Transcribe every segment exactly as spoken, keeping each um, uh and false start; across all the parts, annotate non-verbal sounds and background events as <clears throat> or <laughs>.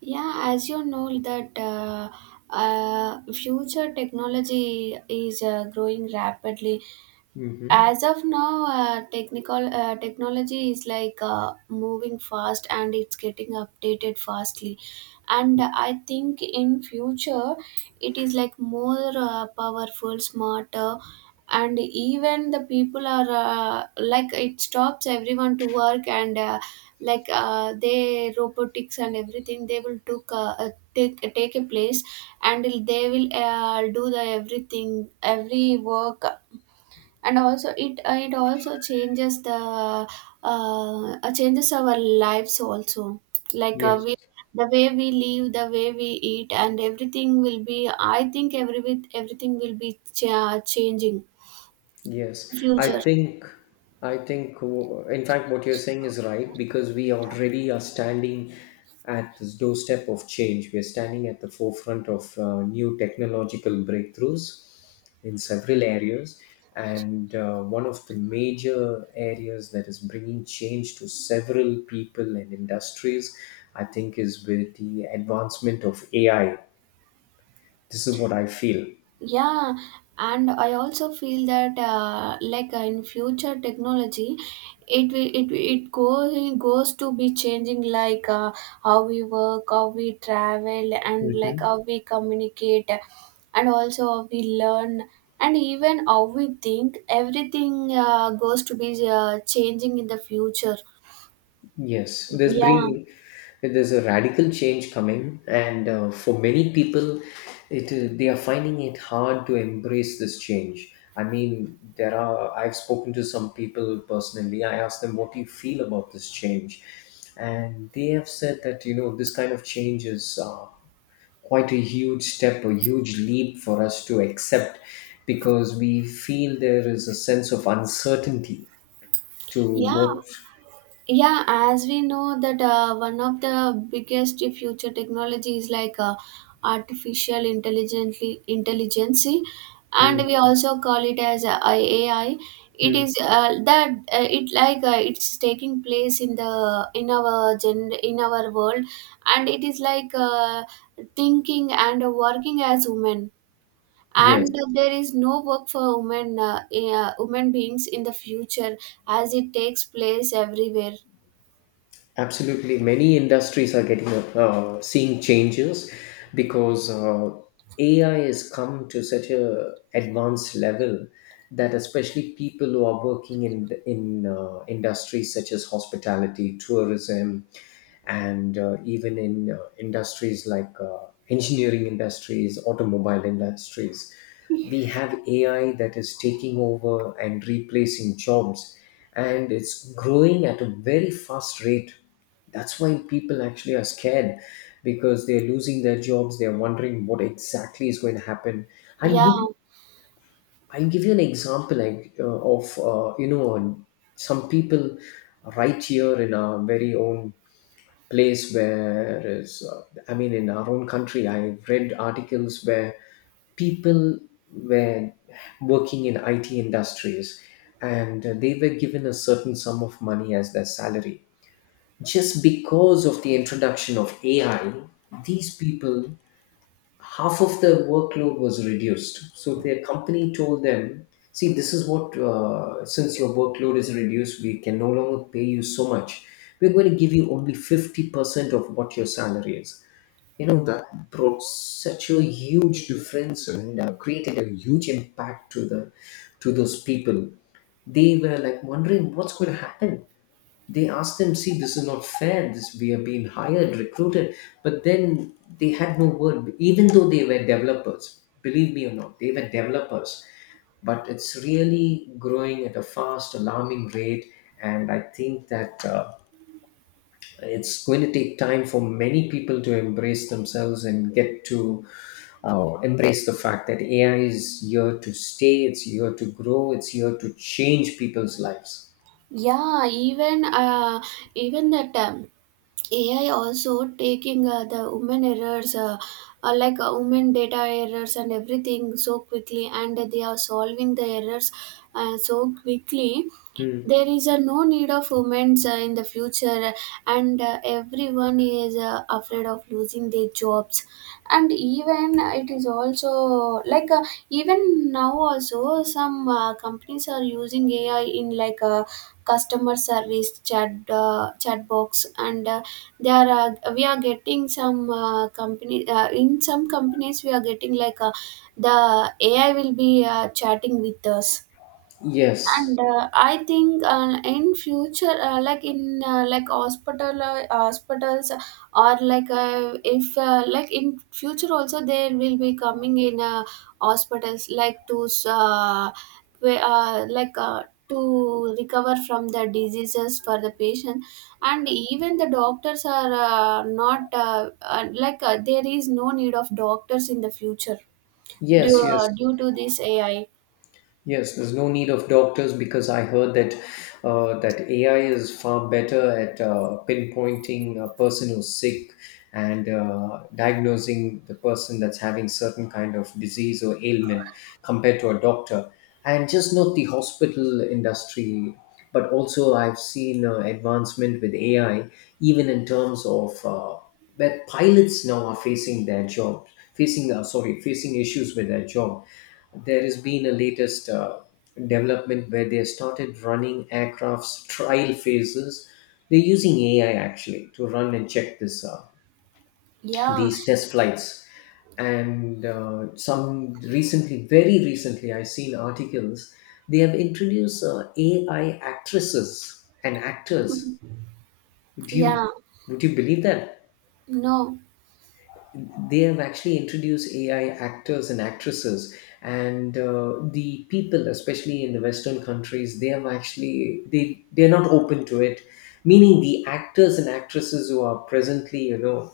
Yeah, as you know that uh, uh, future technology is uh, growing rapidly. Mm-hmm. As of now, uh, technical uh, technology is, like, uh, moving fast, and it's getting updated fastly. And I think in future it is, like, more uh, powerful, smarter. And even the people are, uh, like, it stops everyone to work. And uh, like, uh, they, robotics and everything, they will took uh, uh, take take a place. And they will uh, do the everything, every work. And also it uh, it also changes the uh, uh, changes our lives also. Like, uh, Yes, we, the way we live, the way we eat, and everything will be, I think, every with everything will be cha- changing yes. I future. think, I think, w- in fact, what you're saying is right because we already are standing at this doorstep of change. We're standing at the forefront of uh, new technological breakthroughs in several areas. And uh, one of the major areas that is bringing change to several people and industries, I think, is with the advancement of A I. This is what I feel. Yeah, and I also feel that, uh, like, uh, in future technology, it will it it go, goes to be changing, like, uh, how we work, how we travel, and like Hmm. how we communicate, and also how we learn, and even how we think. Everything uh, goes to be uh, changing in the future. Yes, there's Yeah, bring there's a radical change coming, and uh, for many people, it uh, they are finding it hard to embrace this change. I mean, there are I've spoken to some people personally. I asked them, "What do you feel about this change?" And they have said that you know this kind of change is uh, quite a huge step, a huge leap for us to accept, because we feel there is a sense of uncertainty to yeah. what. Yeah, as we know that, uh, one of the biggest future technology is, like, uh, artificial intelligently intelligence, and Mm, we also call it as uh, A I. It mm. is, uh, that uh, it like, uh, it's taking place in the in our gen in our world. And it is, like, uh, thinking and working as women, Yes. and there is no work for women uh, uh, women beings in the future, as it takes place everywhere. Absolutely, many industries are getting uh, seeing changes because uh, A I has come to such a advanced level that especially people who are working in in uh, industries such as hospitality, tourism, and uh, even in uh, industries like uh, engineering industries, automobile industries, we have A I that is taking over and replacing jobs, and it's growing at a very fast rate. That's why people actually are scared because they're losing their jobs. They're wondering what exactly is going to happen. i'll Yeah, give you I'll give you an example, like uh, of uh, you know, some people right here in our very own place where is uh, I mean in our own country. I've read articles where people were working in I T industries and they were given a certain sum of money as their salary. Just because of the introduction of A I, these people, half of their workload was reduced. So their company told them, see, this is what, uh, since your workload is reduced, we can no longer pay you so much. We're going to give you only fifty percent of what your salary is. You know, that brought such a huge difference and uh, created a huge impact to the to those people. They were like wondering what's going to happen. They asked them, see, this is not fair. This we are being hired, recruited, but then they had no word, even though they were developers. Believe me or not, they were developers. But it's really growing at a fast, alarming rate, and I think that uh, it's going to take time for many people to embrace themselves and get to uh, embrace the fact that A I is here to stay. It's here to grow. It's here to change people's lives. yeah. Even uh, even that, um, A I also taking uh, the women errors, uh, uh, like, uh, women data errors and everything so quickly, and they are solving the errors uh, so quickly. Hmm. There is a no need of women's uh, in the future. And uh, everyone is uh, afraid of losing their jobs. And even uh, it is also like, uh, even now also, some uh, companies are using ai in, like, a customer service chat uh, chat box. And uh, they are uh, we are getting some, uh, company uh, in some companies we are getting, like, uh, the ai will be uh, chatting with us. And Yes. uh, I think uh, in future, uh, like in, uh, like hospital uh, hospitals, or, like, uh, if, uh, like, in future also there will be coming in uh, hospitals, like to, uh, where, uh, like, uh, to recover from the diseases for the patient. And even the doctors are uh, not, uh, uh, like, uh, there is no need of doctors in the future Yes. due, uh, Yes. due to this A I. Yes, there's no need of doctors because I heard that uh, that A I is far better at uh, pinpointing a person who's sick and uh, diagnosing the person that's having certain kind of disease or ailment compared to a doctor. And just not the hospital industry, but also I've seen uh, advancement with A I even in terms of uh, where pilots now are facing their jobs, facing uh, sorry, facing issues with their job. There has been a latest uh, development where they started running aircraft's trial phases. They're using A I actually to run and check this uh, Yeah. these test flights. And uh, some recently, very recently, I've seen articles. They have introduced uh, A I actresses and actors. <laughs> Would Yeah. you would you believe that? No. They have actually introduced A I actors and actresses, and uh, the people, especially in the Western countries, they have actually they they're not open to it. Meaning the actors and actresses who are presently, you know,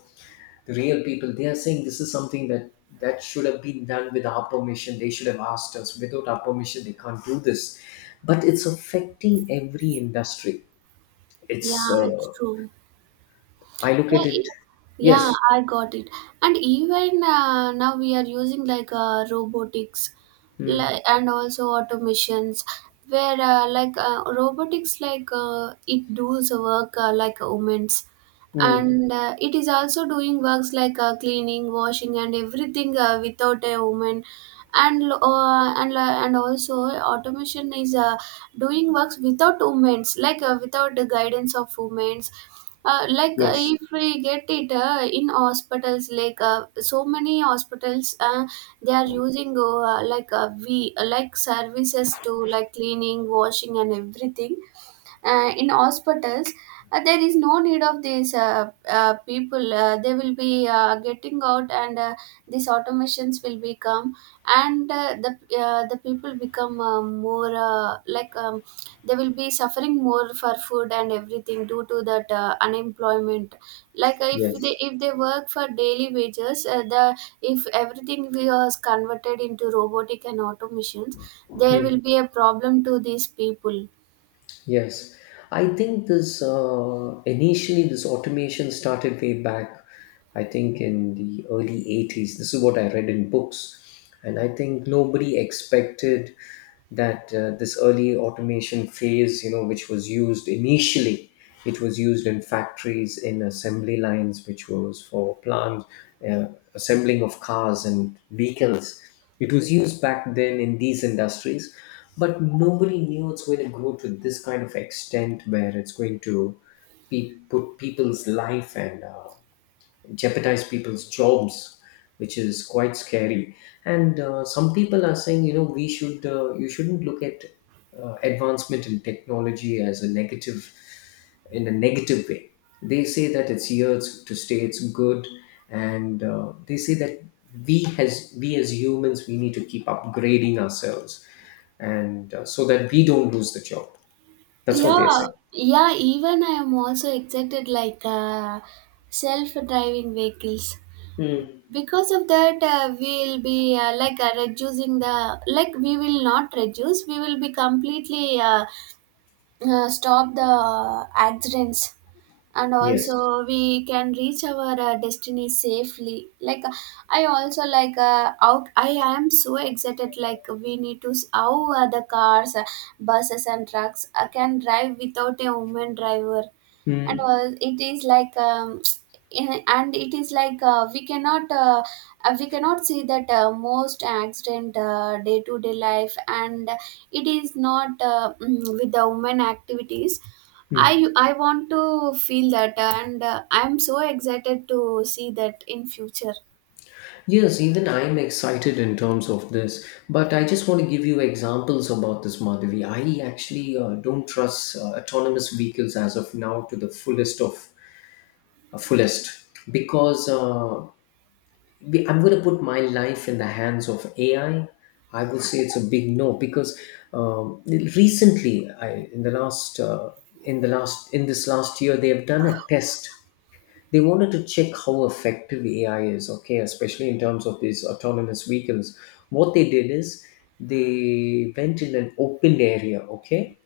the real people, they are saying this is something that that should have been done with our permission. They should have asked us. Without our permission, they can't do this. But it's affecting every industry. It's Yeah, uh, it's true. I look Yeah, at it. e- yeah, Yes. I got it. And even uh, now we are using, like, uh, robotics, Mm. like, and also automations, where uh, like, uh, robotics, like, uh, it does work uh, like humans. Mm. And uh, it is also doing works like, uh, cleaning, washing, and everything uh, without a woman. And lo- uh, and uh, and also automation is uh, doing works without women's, like, uh, without the guidance of women's. Uh, like, uh, Yes. if we get it uh, in hospitals, like, uh, so many hospitals uh, they are using, uh, like, uh, we, like, services to, like, cleaning, washing, and everything uh, in hospitals. Uh, there is no need of these uh, uh, people. Uh, they will be uh, getting out, and uh, these automations will become. And uh, the uh, the people become uh, more, uh, like, um, they will be suffering more for food and everything due to that uh, unemployment. Like, uh, if they Yes. if they work for daily wages, uh, the if everything was converted into robotic and automations, there Hmm. will be a problem to these people. Yes, I think this uh, initially this automation started way back. I think in the early eighties. This is what I read in books, and I think nobody expected that uh, this early automation phase, you know, which was used initially, it was used in factories, in assembly lines, which was for plant uh, assembling of cars and vehicles. It was used back then in these industries, but nobody knew it's going to grow to this kind of extent where it's going to pe- put people's life and uh, jeopardize people's jobs, which is quite scary. And uh, some people are saying, you know, we should uh, you shouldn't look at uh, advancement in technology as a negative, in a negative way. They say that it's here, it's to stay, it's good. And uh, they say that we as we as humans we need to keep upgrading ourselves, and uh, so that we don't lose the job. That's what they're Yeah, saying. yeah, even I am also excited, like, uh, self-driving vehicles. Hmm. Because of that, uh, we'll be, uh, like, uh, reducing the, like, we will not reduce, we will be completely uh, uh, stop the accidents. And Yes. also we can reach our uh, destiny safely, like, uh, I also, like uh, out I am so excited, like, we need to s- how uh, the cars, uh, buses, and trucks uh, can drive without a woman driver. And Mm. uh, it is, like, um, <sniffs> <tsk> in- and it is, like, uh, we cannot uh, uh, we cannot see that uh, most accident uh, day to day life, and it is not uh, <clears throat> mm, with the women activities. I I want to feel that, and uh, I'm so excited to see that in future. Yes, even I'm excited in terms of this, but I just want to give you examples about this, Madhavi. I actually uh, don't trust uh, autonomous vehicles as of now to the fullest of uh, fullest because uh, we- I'm going to put my life in the hands of A I. I I will say it's a big no because um, recently, I in the last uh, in the last in this last year, they have done a test. They wanted to check how effective A I is, okay, especially in terms of these autonomous vehicles. What they did is they went in an open area, okay,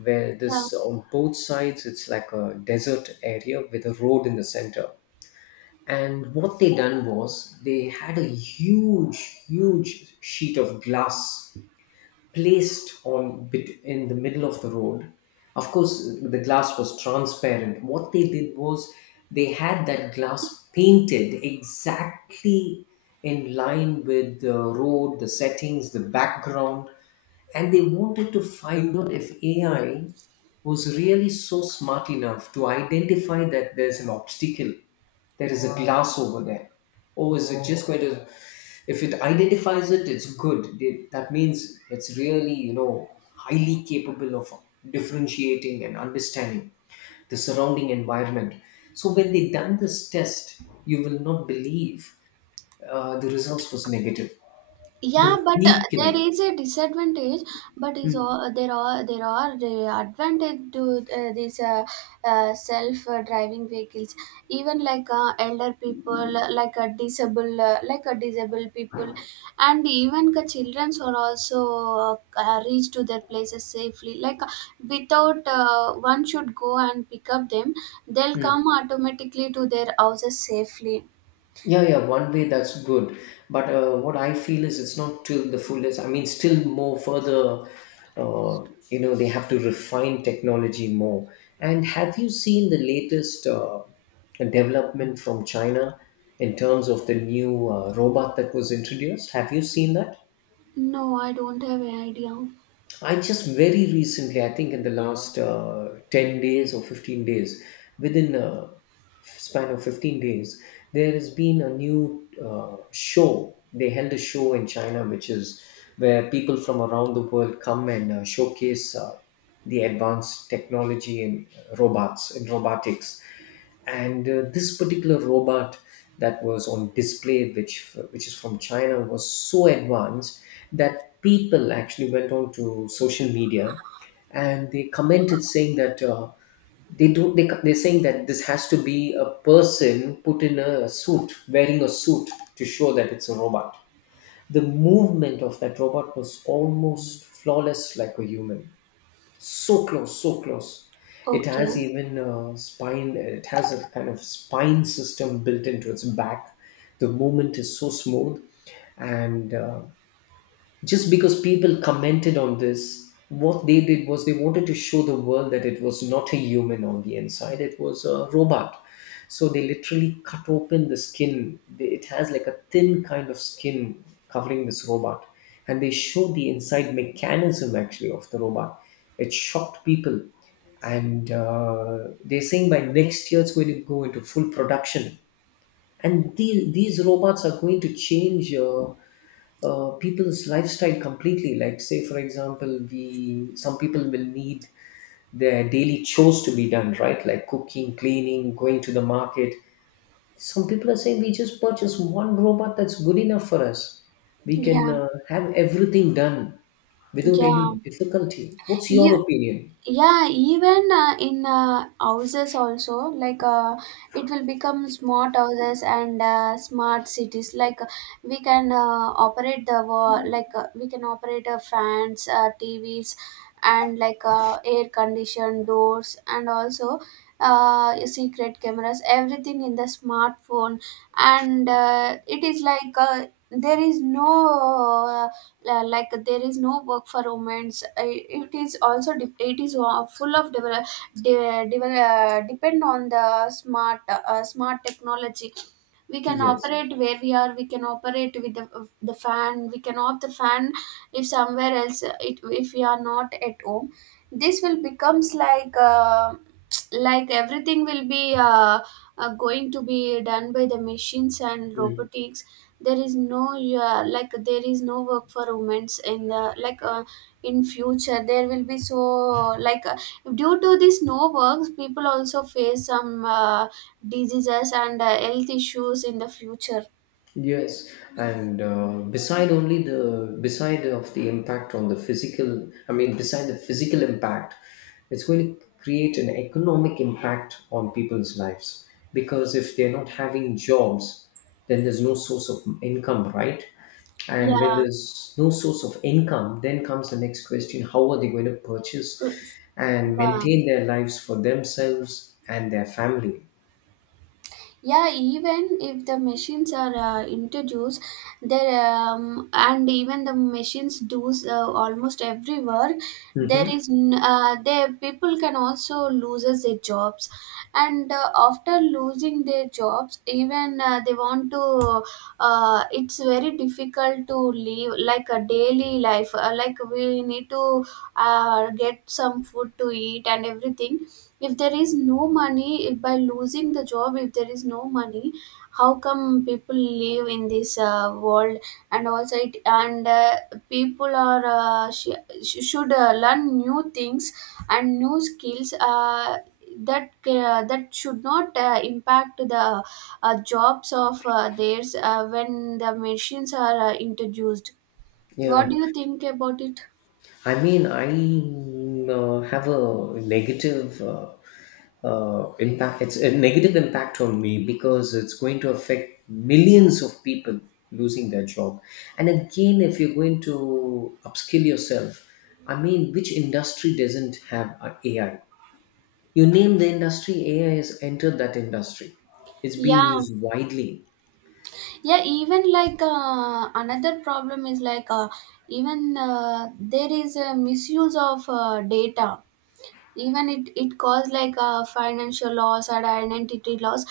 where Yeah. this on both sides it's like a desert area with a road in the center. And what they done was they had a huge, huge sheet of glass placed on bit in the middle of the road. Of course, the glass was transparent. What they did was they had that glass painted exactly in line with the road, the settings, the background, and they wanted to find out if A I was really so smart enough to identify that there's an obstacle, there is a glass over there. Oh, is it just going to? If it identifies it, it's good. They- That means it's really, you know, highly capable of differentiating and understanding the surrounding environment. So when they done this test, you will not believe uh, the results was negative. The Yeah, but uh, there vehicle. is a disadvantage, but is Mm, all, uh, there are there are the advantage to, uh, these uh, uh, self, uh, driving vehicles. Even, like, uh, elder people, uh, like a disabled, uh, like a disabled people, and even the children are also uh, reach to their places safely. Like, uh, without, uh, one should go and pick up them, they'll mm. come automatically to their houses safely. Yeah, yeah, one way that's good. But uh, what I feel is it's not till the fullest. I mean, still more further, uh, you know, they have to refine technology more. And have you seen the latest uh, development from China in terms of the new uh, robot that was introduced? Have you seen that? No, I don't have an idea. I just very recently, I think in the last uh, ten days or fifteen days, within a span of fifteen days, there has been a new uh, show. They held a show in China, which is where people from around the world come and uh, showcase uh, the advanced technology in robots, in robotics. And uh, this particular robot that was on display, which which is from China, was so advanced that people actually went on to social media and they commented saying that uh, they do they, they're saying that this has to be a person put in a suit, wearing a suit, to show that it's a robot. The movement of that robot was almost flawless, like a human, so close, so close. It Okay. has even uh, spine, it has a kind of spine system built into its back. The movement is so smooth. And uh, just because people commented on this, what they did was they wanted to show the world that it was not a human on the inside, it was a robot. So they literally cut open the skin. They- it has like a thin kind of skin covering this robot, and they showed the inside mechanism actually of the robot. It shocked people. And uh, they're saying by next year it's going to go into full production, and these, these robots are going to change uh, uh, people's lifestyle completely. Like, say, for example, we some people will need their daily chores to be done, right? Like cooking, cleaning, going to the market. Some people are saying we just purchase one robot that's good enough for us. We can Yeah. uh, have everything done without Yeah, any difficulty. What's your you, opinion? yeah, even uh, in uh, houses also, like, uh, it will become smart houses and uh, smart cities. Like, uh, we can uh, operate the wa- like, uh, we can operate uh, fans, uh, T Vs, and, like, uh, air conditioned doors, and also uh, secret cameras. Everything in the smartphone, and uh, it is, like, uh, there is no la- like, there is no work for women. It is also de- it is uh, full of develop, de- devel- uh, depend on the smart uh, smart technology. We can Yes. operate where we are, we can operate with the, the fan, we can off the fan if somewhere else, uh, it, if we are not at home. This will becomes, like, uh, like, everything will be uh, uh, going to be done by the machines and robotics. There is no, yeah, like, there is no work for women's in the, like, uh, in future there will be so, like, uh, due to this no works, people also face some uh, diseases and uh, health issues in the future. Yes, and uh, beside only the beside of the impact on the physical, I mean, beside the physical impact, it's going to create an economic impact on people's lives, because if they're not having jobs, then there's no source of income, right? And when Yeah. there's no source of income, then comes the next question: how are they going to purchase and Yeah. maintain their lives for themselves and their family? Yeah, even if the machines are uh, introduced, there um, and even the machines do uh, almost every work, there Hmm. is n- uh, there people can also loses their jobs. And uh, after losing their jobs, even uh, they want to uh, it's very difficult to live, like, a daily life. Uh, like, we need to uh, get some food to eat and everything. If there is no money, if by losing the job, if there is no money, how come people live in this uh, world? And also it and uh, people are, uh, sh- sh- should uh, learn new things and new skills, uh, that uh, that should not uh, impact the uh, jobs of uh, theirs uh, when the machines are uh, introduced. What Yeah. do you think about it? I mean, I mm, uh, have a negative uh, uh, impact. It's a negative impact on me because it's going to affect millions of people losing their job. And again, if you're going to upskill yourself, I mean, which industry doesn't have uh, a AI? You name the industry, A I has entered that industry. It's being Yeah. used widely. Yeah, even, like, uh, another problem is, like, uh, even uh, there is a misuse of uh, data. Even it it caused, like, a financial loss or identity loss.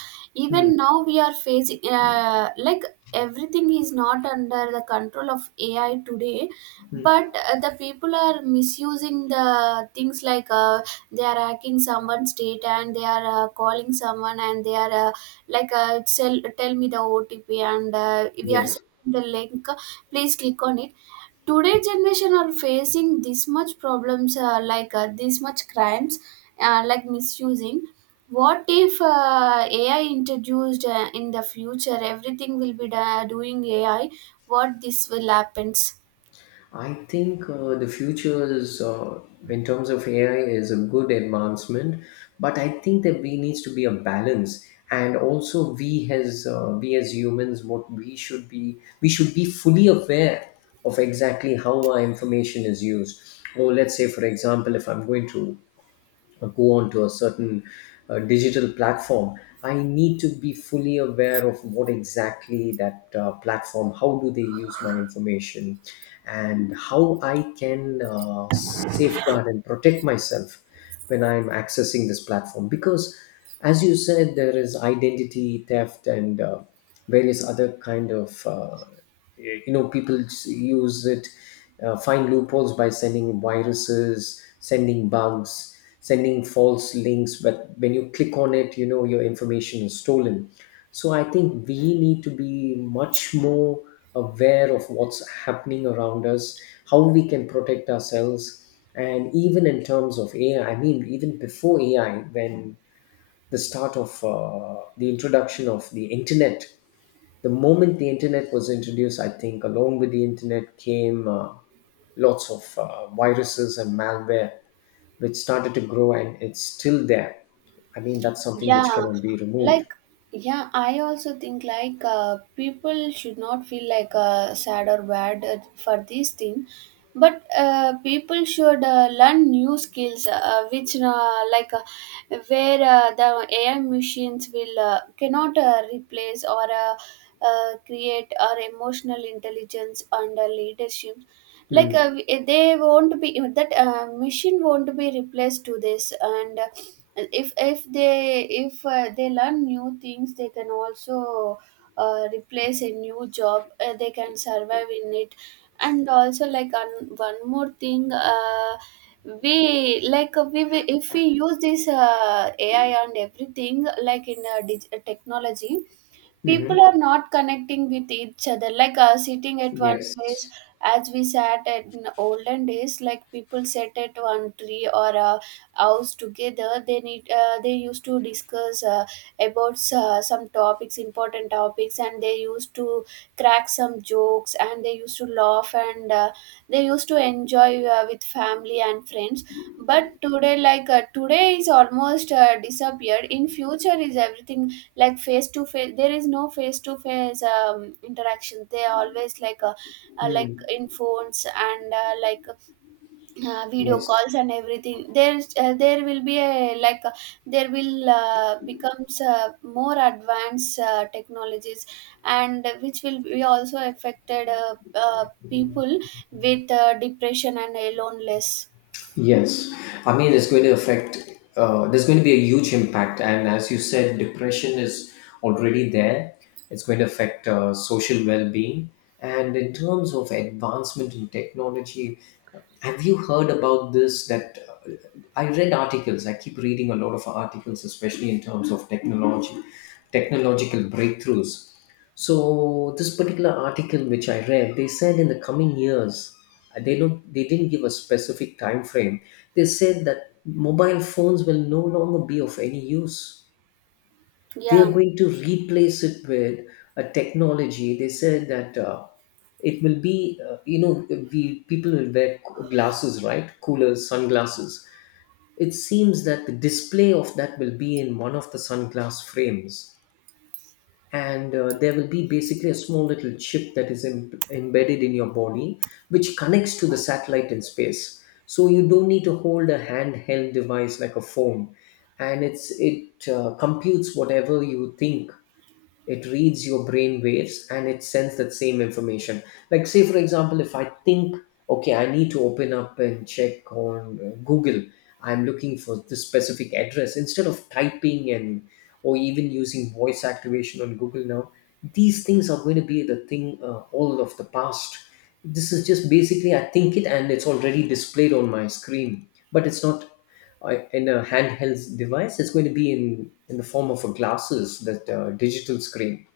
Hmm. Even now we are facing, uh, like, everything is not under the control of A I today. Hmm. But uh, the people are misusing the things, like, uh, they are hacking someone's data, and they are uh, calling someone, and they are uh, like, uh, sell, tell me the O T P, and uh, we are Yes. sending the link, please click on it. Today generation are facing this much problems, uh, like, uh, this much crimes, uh, like misusing. What if uh, A I introduced uh, in the future, everything will be da- doing A I, what this will happens? I think uh, the future is, uh, in terms of A I, is a good advancement, but I think that we needs to be a balance, and also we as uh, we as humans, what we should be, we should be fully aware of exactly how our information is used. Or let's say, for example, if I'm going to uh, go onto a certain uh, digital platform, I need to be fully aware of what exactly that uh, platform, how do they use my information, and how I can uh, safeguard and protect myself when I'm accessing this platform. Because, as you said, there is identity theft and uh, various other kind of uh, you know people s- use it, uh, find loopholes by sending viruses, sending bugs, sending false links. But when you click on it, you know, your information is stolen. So I think we need to be much more aware of what's happening around us, how we can protect ourselves. And even in terms of AI, i I mean, even before AI, when the start of uh, the introduction of the internet, the moment the internet was introduced, I think along with the internet came uh, lots of uh, viruses and malware, which started to grow, and it's still there. I mean, that's something Yeah, which cannot be removed. like, yeah, I also think, like, uh, people should not feel, like, uh, sad or bad uh, for this thing. But uh, people should uh, learn new skills, uh, which, uh, like, uh, where uh, the A I machines will uh, cannot uh, replace or uh, uh, create or emotional intelligence under leadership. Like, Mm. uh, w- they won't be, eh, that uh, machine won't be replaced to this. And uh, if if they if uh, they learn new things, they can also uh, replace a new job, uh, they can survive in it. And also, like, on, one more thing. Uh, we like uh, we we- if we use this uh, A I and everything, like, in uh, dig- uh, technology, Hmm. people are not connecting with each other, like, uh, sitting at one place. Yes. As we sat in olden days, like, people sat at one tree or a house together, they need uh, they used to discuss uh, about uh, some topics, important topics, and they used to crack some jokes and they used to laugh, and uh, they used to enjoy uh, with family and friends. But today, like, uh, today is almost uh, disappeared in future is everything. Like face to face, there is no face to face um interaction. They always, like, uh, uh, like, Mm. in phones and, uh, like, uh, video Yes. calls and everything, there's uh, there will be a like uh, there will uh, becomes uh, more advanced uh, technologies, and which will be also affected uh, uh, people with uh, depression and uh, loneliness. Yes, I mean it's going to affect. Uh, there's going to be a huge impact, and as you said, depression is already there. It's going to affect uh, social well-being, and in terms of advancement in technology, have you heard about this? That uh, I read articles. I keep reading a lot of articles, especially in terms of technology, technological breakthroughs. So this particular article which I read, they said in the coming years, uh, they don't they didn't give a specific time frame. They said that mobile phones will no longer be of any use. They are Yeah. going to replace it with a technology. They said that uh, it will be, uh, you know we people will wear glasses, right? Coolers, sunglasses. It seems that the display of that will be in one of the sunglass frames, and uh, there will be basically a small little chip that is em- embedded in your body, which connects to the satellite in space, so you don't need to hold a handheld device like a phone. And it's it uh, computes whatever you think. It reads your brain waves and it sends that same information. Like, say for example, if I think, okay, I need to open up and check on uh, Google, I'm looking for this specific address, instead of typing and or even using voice activation on Google. Now these things are going to be the thing uh, all of the past. This is just basically I think it and it's already displayed on my screen, but it's not uh, in a handheld device. It's going to be in in the form of a glasses, that uh, digital screen.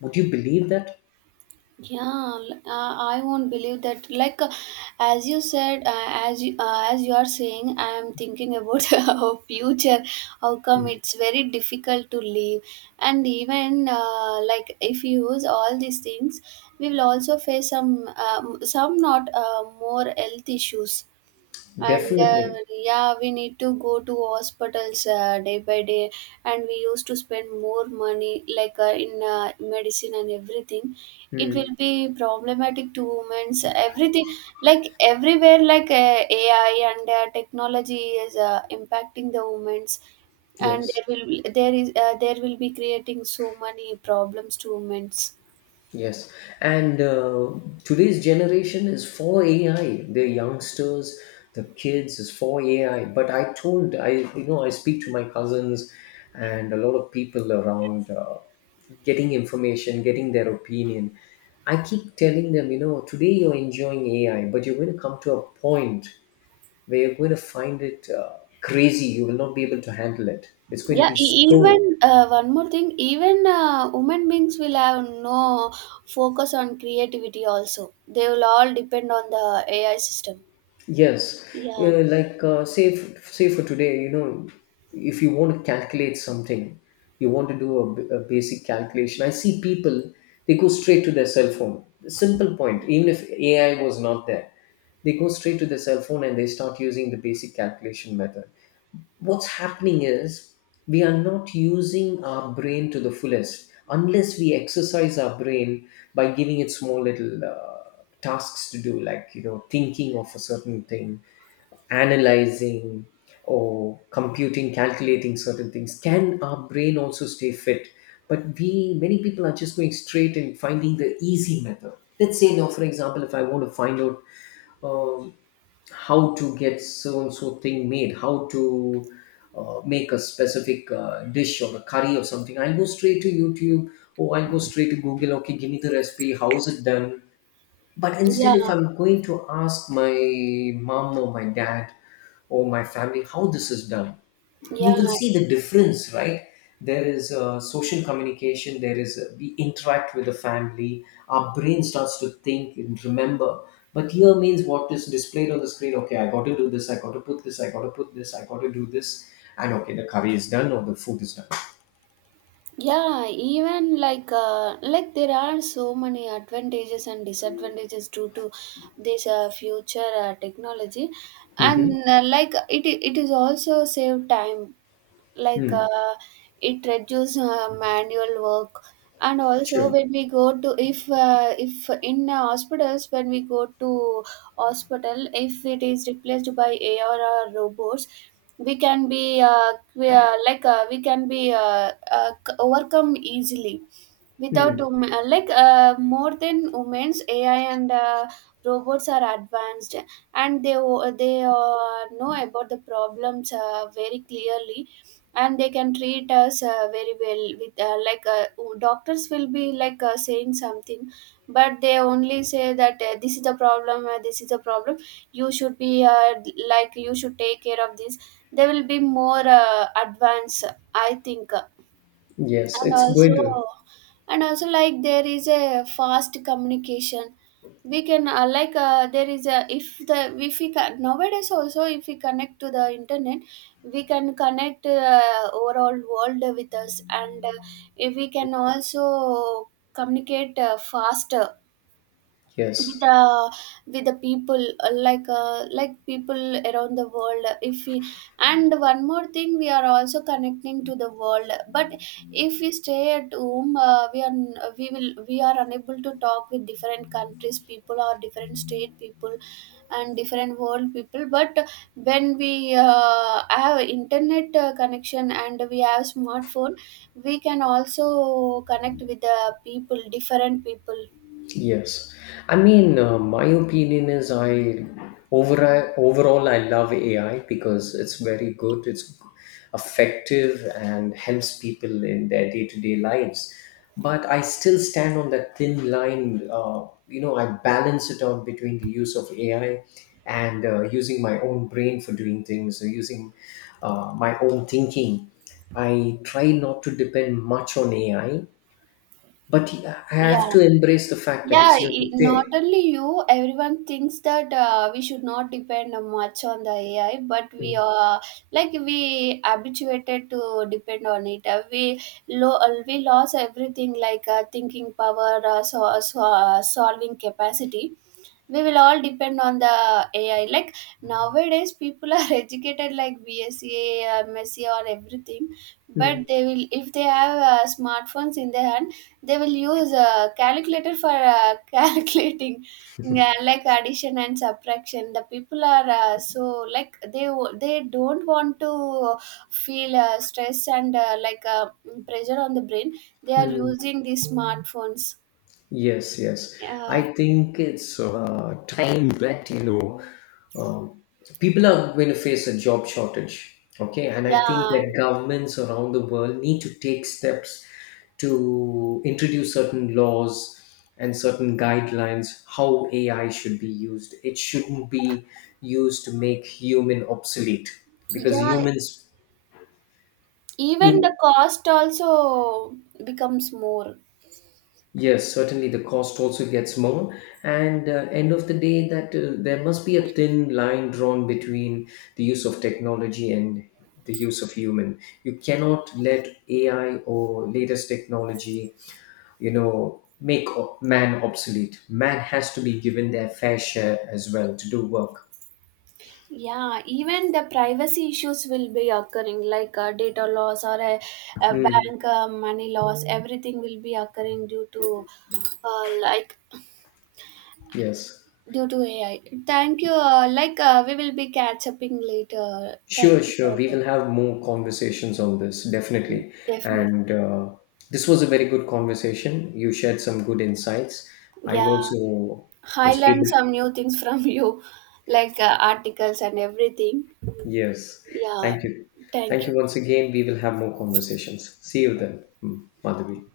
Would you believe that? yeah l- uh, I won't believe that, like uh, as you said, uh, as you uh, as you are saying, I am thinking about <laughs> our future. How come Mm. it's very difficult to leave? And even uh, like if you use all these things, we will also face some um, some not uh, more health issues. And uh, Definitely. yeah, we need to go to hospitals uh, day by day. And we used to spend more money, like uh, in uh, medicine and everything. It will Mm. be problematic to women's everything, like everywhere. Like uh, AI and uh, technology is uh, impacting the women's, and Yes. there will there is uh, there will be creating so many problems to women's. Yes. And uh, today's generation is for A I. The youngsters, the kids is for A I. But I told, I you know, I speak to my cousins and a lot of people around, uh, getting information, getting their opinion. I keep telling them, you know, today you're enjoying A I, but you're going to come to a point where you're going to find it uh, crazy. You will not be able to handle it. It's going to Yeah, be e- so. even uh, one more thing, even uh, women beings will have no focus on creativity also. They will all depend on the A I system. Yes, Yeah, uh, like uh, say f- say for today, you know, if you want to calculate something, you want to do a, b- a basic calculation. I see people, they go straight to their cell phone. Simple point. Even if A I was not there, they go straight to their cell phone and they start using the basic calculation method. What's happening is we are not using our brain to the fullest. Unless we exercise our brain by giving it small little uh, tasks to do, like, you know, thinking of a certain thing, analyzing or computing, calculating certain things, can our brain also stay fit. But we, many people are just going straight and finding the easy method. Let's say now, for example, if I want to find out, um, how to get so and so thing made, how to uh, make a specific uh, dish or a curry or something, I'll go straight to YouTube or I'll go straight to Google. Okay, give me the recipe. How is it done? But yeah, instead, if I'm going to ask my mom or my dad or my family how this is done, you yeah, will see the difference, right? There is uh, social communication. There is, uh, we interact with the family, our brain starts to think and remember. But here means what is displayed on the screen, okay, I got to do this, I got to put this, I got to put this, I got to do this, and okay, the curry is done or the food is done. yeah. Even like uh, like there are so many advantages and disadvantages due to this uh, future uh, technology. And Mm-hmm. uh, like it it is also save time, like Mm. uh, it reduces uh, manual work. And also Sure. when we go to, if uh, if in uh, hospitals, when we go to hospital, if it is replaced by AI or robots, we can be uh, we, uh, like uh, we can be, uh, uh, c- overcome easily. Without Mm. women uh, like uh, more than women's, AI and uh, robots are advanced, and they o- they uh, know about the problems uh, very clearly, and they can treat us uh, very well. With uh, like uh, doctors will be like uh, saying something, but they only say that uh, this is the problem, uh, this is the problem, you should be uh, like you should take care of this. They will be more uh, advanced, I think. Yes, And it's also, going to. and also, like there is a fast communication. We can uh, like uh, there is a, if the if we can, nowadays also, if we connect to the internet, we can connect uh, overall world with us. And uh, if we can also communicate uh, faster with Yes. the, with the people uh, like uh, like people around the world, if we. And one more thing, we are also connecting to the world, but if we stay at home, uh, we are n- we will, we are unable to talk with different countries people or different state people and different world people. But when we uh, have internet uh, connection and we have smartphone, we can also connect with the people, different people. Yes, I mean, uh, my opinion is I over overall I love A I because it's very good, it's effective, and helps people in their day to day lives. But I still stand on that thin line. Uh, you know, I balance it out between the use of A I and uh, using my own brain for doing things, or using uh, my own thinking. I try not to depend much on A I, but I have Yeah. to embrace the fact that it's Yeah, here i- to not stay. only you, everyone thinks that uh, we should not depend much on the A I, but we Mm, are like we habituated to depend on it. Uh, we lo- uh, we lost everything, like uh, thinking power, uh, so, so, uh, solving capacity. We will all depend on the A I. Like nowadays, people are <laughs> educated like B S c, uh, M S c, or everything, but mm, they will, if they have uh, smartphones in their hand, they will use a calculator for uh, <laughs> calculating, yeah, like addition and subtraction. The people are uh, so like they w- they don't want to feel uh, stress and uh, like uh, pressure on the brain. They are mm. using these smartphones. Yes, yes. Yeah, I think it's uh, time that, you know, um, people are going to face a job shortage. Okay, and yeah, I think that and- governments around the world need to take steps to introduce certain laws and certain guidelines how A I should be used. It shouldn't be used to make human obsolete, because yeah. humans Even the you. cost also becomes more. Yes, certainly the cost also gets more. And uh, end of the day, that uh, there must be a thin line drawn between the use of technology and the use of human. You cannot let A I or latest technology, you know, make o- man obsolete. Man has to be given their fair share as well to do work. Yeah, even the privacy issues will be occurring, like uh, data loss or a, a bank Mm, uh, money loss. Everything will be occurring due to, uh, like, yes. due to A I. Thank you. Uh, like, uh, we will be catch upping later. Sure, Thank you sure. for We the will have more conversations on this, definitely. definitely. And uh, this was a very good conversation. You shared some good insights. I Yeah, also I was learned able. some new things from <laughs> you, like uh, articles and everything. Yes. Yeah, Thank you. thank Thank you. you once again. We will have more conversations. See you then, Madhavi.